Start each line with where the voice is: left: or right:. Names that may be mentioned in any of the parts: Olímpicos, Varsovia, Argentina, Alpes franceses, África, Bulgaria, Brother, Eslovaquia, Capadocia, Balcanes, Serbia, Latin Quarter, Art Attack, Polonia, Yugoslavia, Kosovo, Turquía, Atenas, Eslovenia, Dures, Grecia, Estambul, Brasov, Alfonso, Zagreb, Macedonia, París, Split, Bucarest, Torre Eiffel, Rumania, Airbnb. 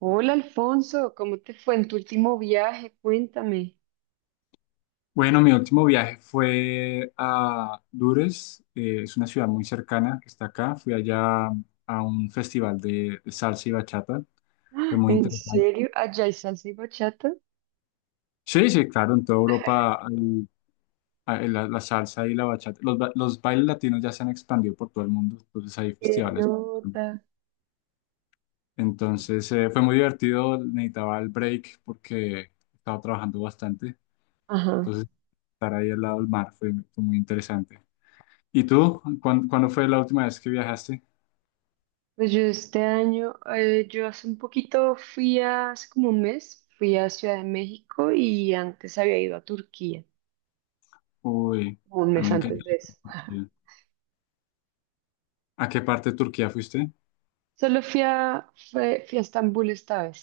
right: Hola Alfonso, ¿cómo te fue en tu último viaje? Cuéntame.
left: Bueno, mi último viaje fue a Dures, es una ciudad muy cercana que está acá. Fui allá a un festival de salsa y bachata, fue muy
right: ¿En
left: interesante.
right: serio? ¿Allá hay salsa y bachata?
left: Sí, sí, claro, en toda Europa hay la salsa y la bachata. Los bailes latinos ya se han expandido por todo el mundo, entonces hay
right: ¡Qué
left: festivales.
right: nota!
left: Entonces fue muy divertido, necesitaba el break porque estaba trabajando bastante,
right: Ajá.
left: entonces estar ahí al lado del mar fue muy interesante. ¿Y tú? ¿ ¿Cuándo fue la última vez que viajaste?
right: Pues yo este año, yo hace un poquito fui a, hace como un mes, fui a Ciudad de México y antes había ido a Turquía,
left: Uy,
right: como un
left: a mí
right: mes
left: me encanta
right: antes de eso.
left: Turquía. ¿A qué parte de Turquía fuiste?
right: Solo fui a, fui a Estambul esta vez.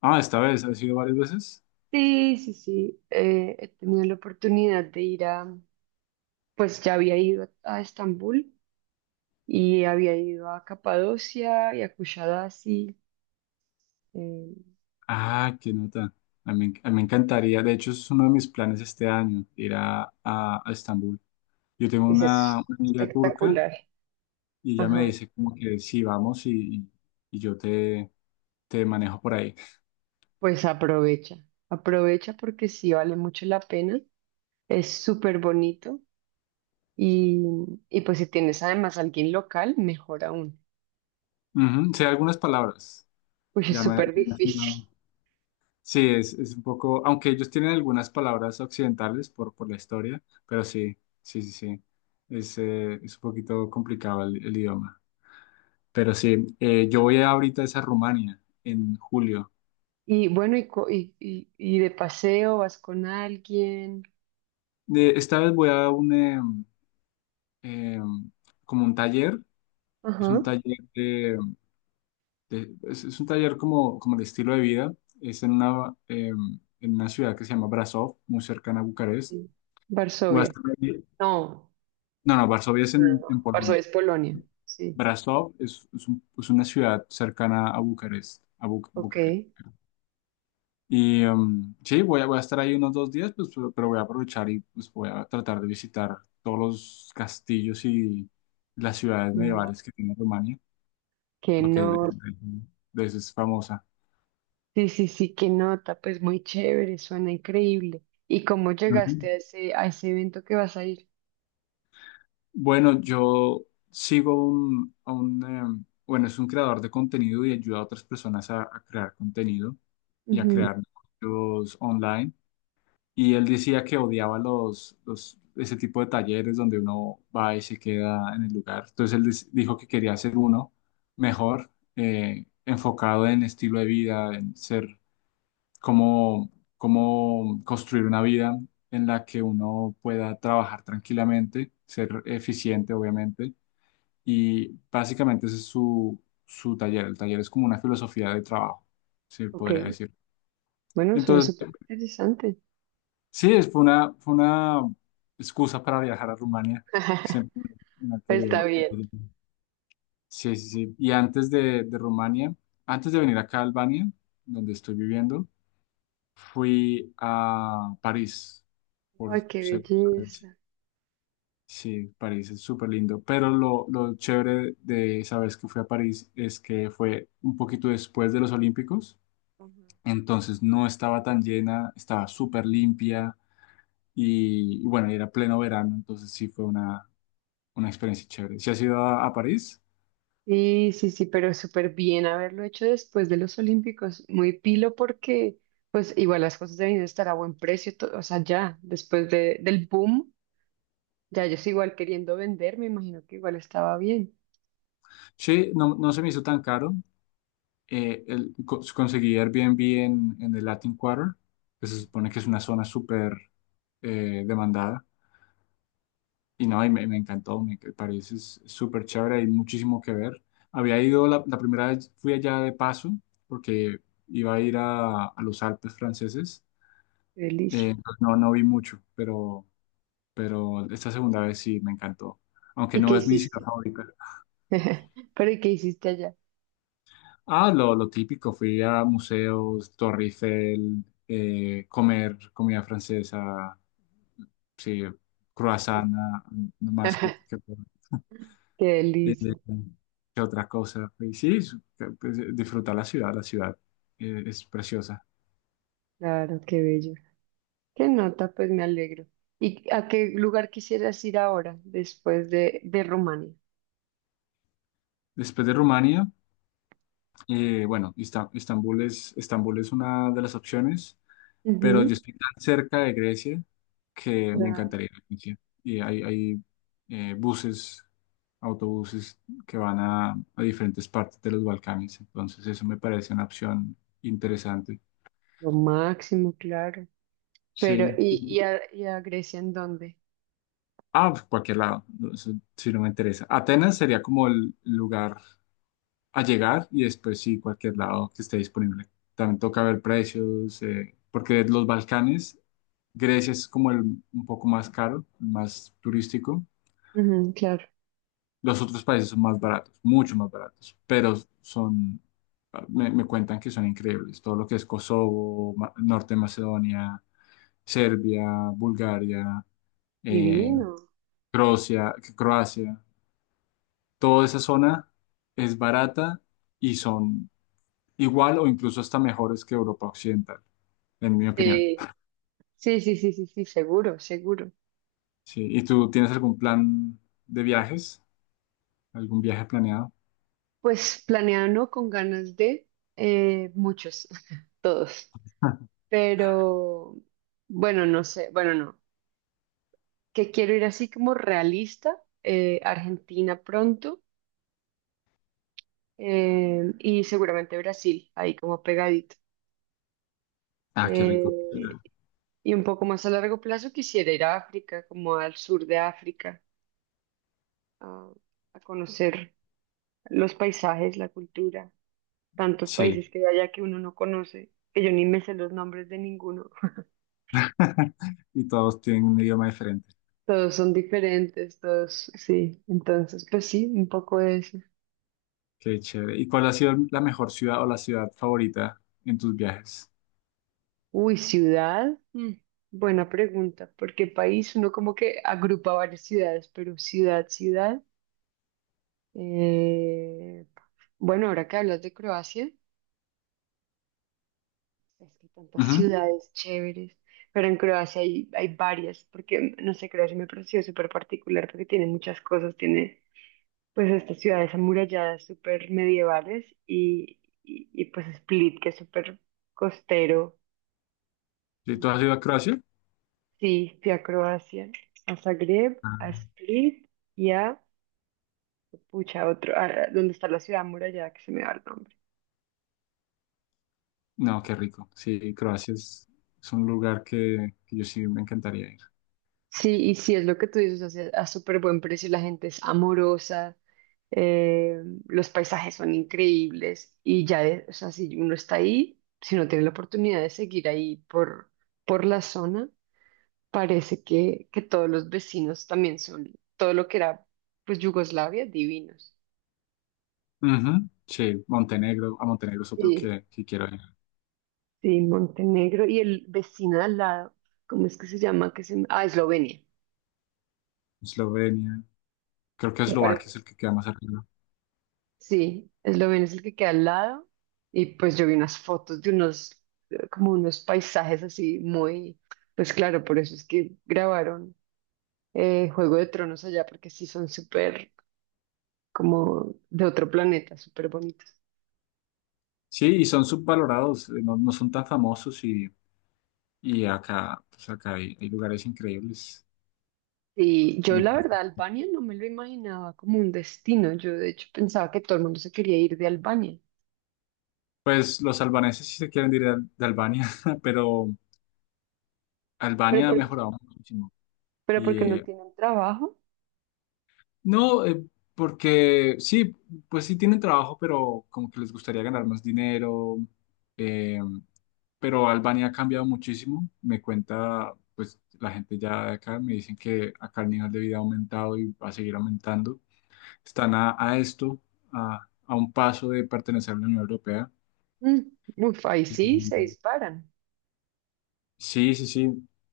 left: Ah, esta vez, ¿has ido varias veces?
right: Sí, sí, sí, he tenido la oportunidad de ir a, pues ya había ido a Estambul y había ido a Capadocia y a Kushadasi. eh,
left: Ah, qué nota. A mí me encantaría, de hecho, es uno de mis planes este año, ir a Estambul. Yo tengo
right: es es
left: una amiga turca
right: espectacular.
left: y ella me
right: Ajá.
left: dice como que sí, vamos y- y yo te manejo por ahí.
right: Pues aprovecha, aprovecha porque sí vale mucho la pena, es súper bonito y, y pues si tienes además alguien local, mejor aún,
left: Ujú. Sé algunas palabras.
right: pues es
left: Ya me,
right: súper difícil.
left: Sí, es un poco, aunque ellos tienen algunas palabras occidentales por la historia, pero sí, sí, sí, sí, es un poquito complicado el idioma. Pero sí, yo voy ahorita es a Rumania en julio.
right: Y bueno, y de paseo vas con alguien.
left: Esta vez voy a un, em, como un taller, es un
right: Ajá.
left: taller es un taller como, como de estilo de vida, es en una, en una ciudad que se llama Brasov, muy cercana a Bucarest.
right: Sí.
left: Voy a
right: Varsovia.
left: estar ahí-
right: No,
left: No, no, Varsovia es
right: no, no, no.
left: en Polonia.
right: Varsovia es Polonia, sí.
left: Brasov es una ciudad cercana a Bucarest, a
right: Ok.
left: Bucarest. Y sí, voy a estar ahí unos dos días, pues, pero voy a aprovechar y pues, voy a tratar de visitar todos los castillos y las ciudades
right: Mm.
left: medievales que tiene Rumania,
right: ¿Que
left: porque
right: no?
left: de eso es famosa.
right: Sí, sí, sí, qué nota, pues muy chévere, suena increíble. ¿Y cómo llegaste
left: Ujú.
right: a ese evento que vas a ir?
left: Bueno, yo a un, bueno, es un creador de contenido y ayuda a otras personas a crear contenido y a
right: Ujú.
left: crear negocios online. Y él decía que odiaba ese tipo de talleres donde uno va y se queda en el lugar. Entonces él dijo que quería hacer uno mejor, enfocado en estilo de vida, en ser cómo, cómo construir una vida en la que uno pueda trabajar tranquilamente, ser eficiente, obviamente. Y básicamente ese es su taller. El taller es como una filosofía de trabajo, se
right: Ok,
left: podría decir.
right: bueno, suena
left: Entonces,
right: súper interesante.
left: sí, fue una excusa para viajar a Rumania. Que siempre me ha
right: Pues está
left: querido ir.
right: bien.
left: Sí, sí, sí. Y antes de Rumania, antes de venir acá a Albania, donde estoy viviendo, fui a París por
right: Ay, qué
left: segunda vez.
right: belleza.
left: Sí, París es súper lindo. Pero lo chévere de esa vez que fui a París es que fue un poquito después de los Olímpicos.
right: Ajá.
left: Entonces no estaba tan llena, estaba súper limpia. Y bueno, y era pleno verano, entonces sí fue una experiencia chévere. ¿Si has ido a París?
right: Sí, sí, sí, pero súper bien haberlo hecho después de los Olímpicos. Muy pilo porque, pues, igual las cosas deben estar a buen precio, o sea, ya, después de, del boom, ya ellos igual queriendo vender, me imagino que igual estaba bien.
left: Sí, no, no se me hizo tan caro. Conseguí Airbnb en el Latin Quarter, que se supone que es una zona súper demandada. Y no, me encantó, París es súper chévere, hay muchísimo que ver. Había ido la primera vez, fui allá de paso, porque iba a ir a los Alpes franceses.
right: Feliz.
left: Entonces no, no vi mucho, pero esta segunda vez sí me encantó, aunque
right: ¿Y qué
left: no es mi ciudad
right: hiciste?
left: favorita.
right: Pero ¿y qué hiciste allá?
left: Ah, lo típico, fui a museos, Torre Eiffel, comer comida francesa, sí, croissant, ah, no más
right: Qué
left: eh,
right: delicia,
left: que otra cosa. Y sí, pues, disfrutar la ciudad es preciosa.
right: claro, qué bello. Qué nota, pues me alegro. ¿Y a qué lugar quisieras ir ahora, después de Rumania?
left: Después de Rumania, bueno, Istambul es, Estambul es una de las opciones. Pero yo
right: Ujú.
left: estoy tan cerca de Grecia que me
right: Claro,
left: encantaría ir a Grecia. Y hay buses, autobuses que van a diferentes partes de los Balcanes, entonces eso me parece una opción interesante.
right: lo máximo, claro. Pero,
left: Sí. Y-
right: ¿y a Grecia en dónde?
left: Ah, pues, cualquier lado, no, eso sí no me interesa. Atenas sería como el lugar a llegar y después sí, cualquier lado que esté disponible. También toca ver precios, porque los Balcanes, Grecia es como el un poco más caro, más turístico.
right: Ujú, claro,
left: Los otros países son más baratos, mucho más baratos, pero son, me cuentan que son increíbles. Todo lo que es Kosovo, Norte de Macedonia, Serbia, Bulgaria, eh,
right: divino.
left: Croacia, toda esa zona es barata y son igual o incluso hasta mejores que Europa Occidental, en mi opinión.
right: Eh, sí, sí, sí, sí, sí, seguro, seguro.
left: Sí, ¿y tú tienes algún plan de viajes? ¿Algún viaje planeado?
right: Pues planeado, ¿no? Con ganas de muchos, todos. Pero, bueno, no sé, bueno, no. Que quiero ir así como realista, Argentina pronto, y seguramente Brasil, ahí como pegadito.
left: Ah, qué
right: Eh,
left: rico.
right: y un poco más a largo plazo quisiera ir a África, como al sur de África, a, a conocer los paisajes, la cultura, tantos
left: Sí.
right: países que hay allá que uno no conoce, que yo ni me sé los nombres de ninguno.
left: Y todos tienen un idioma diferente.
right: Todos son diferentes, todos, sí. Entonces, pues sí, un poco de eso.
left: Qué chévere. ¿Y cuál ha sido la mejor ciudad o la ciudad favorita en tus viajes?
right: Uy, ciudad. Mm, buena pregunta, porque país uno como que agrupa varias ciudades, pero ciudad, ciudad. eh, bueno, ahora que hablas de Croacia, es que hay tantas
left: Ujú.
right: ciudades chéveres, pero en Croacia hay, hay varias, porque no sé, Croacia me pareció súper particular porque tiene muchas cosas, tiene pues estas ciudades amuralladas súper medievales y, pues Split, que es súper costero.
left: ¿Sí, tú has ido a Croacia?
right: Sí, fui a Croacia, a Zagreb, a
left: Ah.
right: Split y a, pucha, otro, a- donde está la ciudad amurallada que se me va el nombre.
left: No, qué rico. Sí, Croacia es un lugar que yo sí me encantaría ir.
right: Sí, y sí, es lo que tú dices, o sea, a súper buen precio, la gente es amorosa, eh, los paisajes son increíbles y ya, o sea, si uno está ahí, si no tiene la oportunidad de seguir ahí por la zona, parece que todos los vecinos también son, todo lo que era, pues, Yugoslavia, divinos.
left: Ujú. Sí, Montenegro. A Montenegro es otro
right: Sí.
left: que quiero ir.
right: Sí, Montenegro y el vecino de al lado, ¿cómo es que se llama? Que se... me- Ah, Eslovenia.
left: Eslovenia. Creo que
right: ¿Te
left: Eslovaquia es
right: parece?
left: el que queda más arriba.
right: Sí, Eslovenia es el que queda al lado y pues yo vi unas fotos de unos, como unos paisajes así muy, pues claro, por eso es que grabaron Juego de Tronos allá porque sí son súper como de otro planeta, súper bonitos.
left: Sí, y son subvalorados, no, no son tan famosos y acá, pues acá hay, hay lugares increíbles.
right: Y yo la
left: Entonces,
right: verdad Albania no me lo imaginaba como un destino, yo de hecho pensaba que todo el mundo se quería ir de Albania,
left: pues los albaneses sí se quieren ir de Albania, pero
right: pero,
left: Albania ha
right: por-
left: mejorado muchísimo.
right: pero
left: Y
right: porque no tienen trabajo.
left: no, porque sí, pues sí tienen trabajo, pero como que les gustaría ganar más dinero. Eh, pero Albania ha cambiado muchísimo. Me cuenta, pues la gente ya de acá me dicen que acá el nivel de vida ha aumentado y va a seguir aumentando, están a esto, a un paso de pertenecer a la Unión Europea.
right: Mm. Uf, ahí
left: Y-
right: sí se disparan,
left: Sí, sí, sí,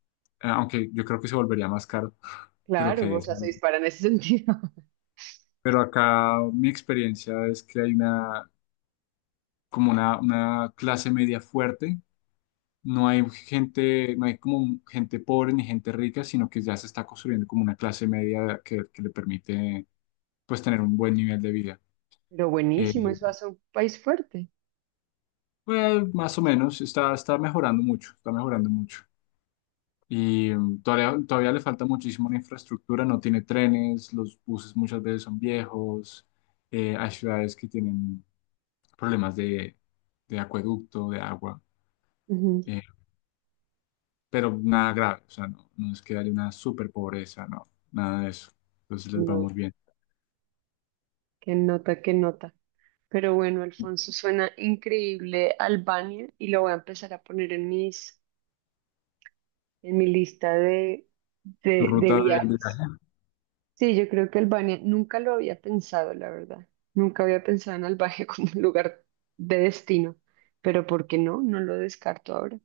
left: aunque yo creo que se volvería más caro de lo
right: claro,
left: que
right: o
left: es.
right: sea, se disparan en ese sentido.
left: Pero acá mi experiencia es que hay una, como una clase media fuerte. No hay gente, no hay como gente pobre ni gente rica, sino que ya se está construyendo como una clase media que le permite pues tener un buen nivel de vida.
right: Pero
left: Eh,
right: buenísimo, eso hace un país fuerte.
left: pues más o menos, está, está mejorando mucho, está mejorando mucho. Y todavía, todavía le falta muchísimo la infraestructura, no tiene trenes, los buses muchas veces son viejos, hay ciudades que tienen problemas de acueducto, de agua,
right: Ujú.
left: eh, pero nada grave, o sea, no, no es que haya una super pobreza, no, nada de eso. Entonces
right: Qué
left: les
right: no-
left: vamos bien.
right: qué nota, qué nota. Pero bueno, Alfonso, suena increíble Albania y lo voy a empezar a poner en mis, en mi lista
left: ¿Tu
right: de
left: ruta de
right: viajes.
left: viaje?
right: Sí, yo creo que Albania nunca lo había pensado, la verdad. Nunca había pensado en Albania como un lugar de destino. Pero ¿por qué no? No lo descarto ahora.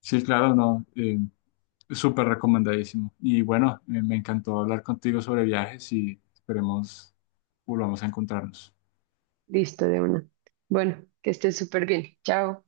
left: Sí, claro, no, súper recomendadísimo. Y bueno, me encantó hablar contigo sobre viajes y esperemos volvamos a encontrarnos.
right: Listo, de una. Bueno, que estés súper bien. Chao.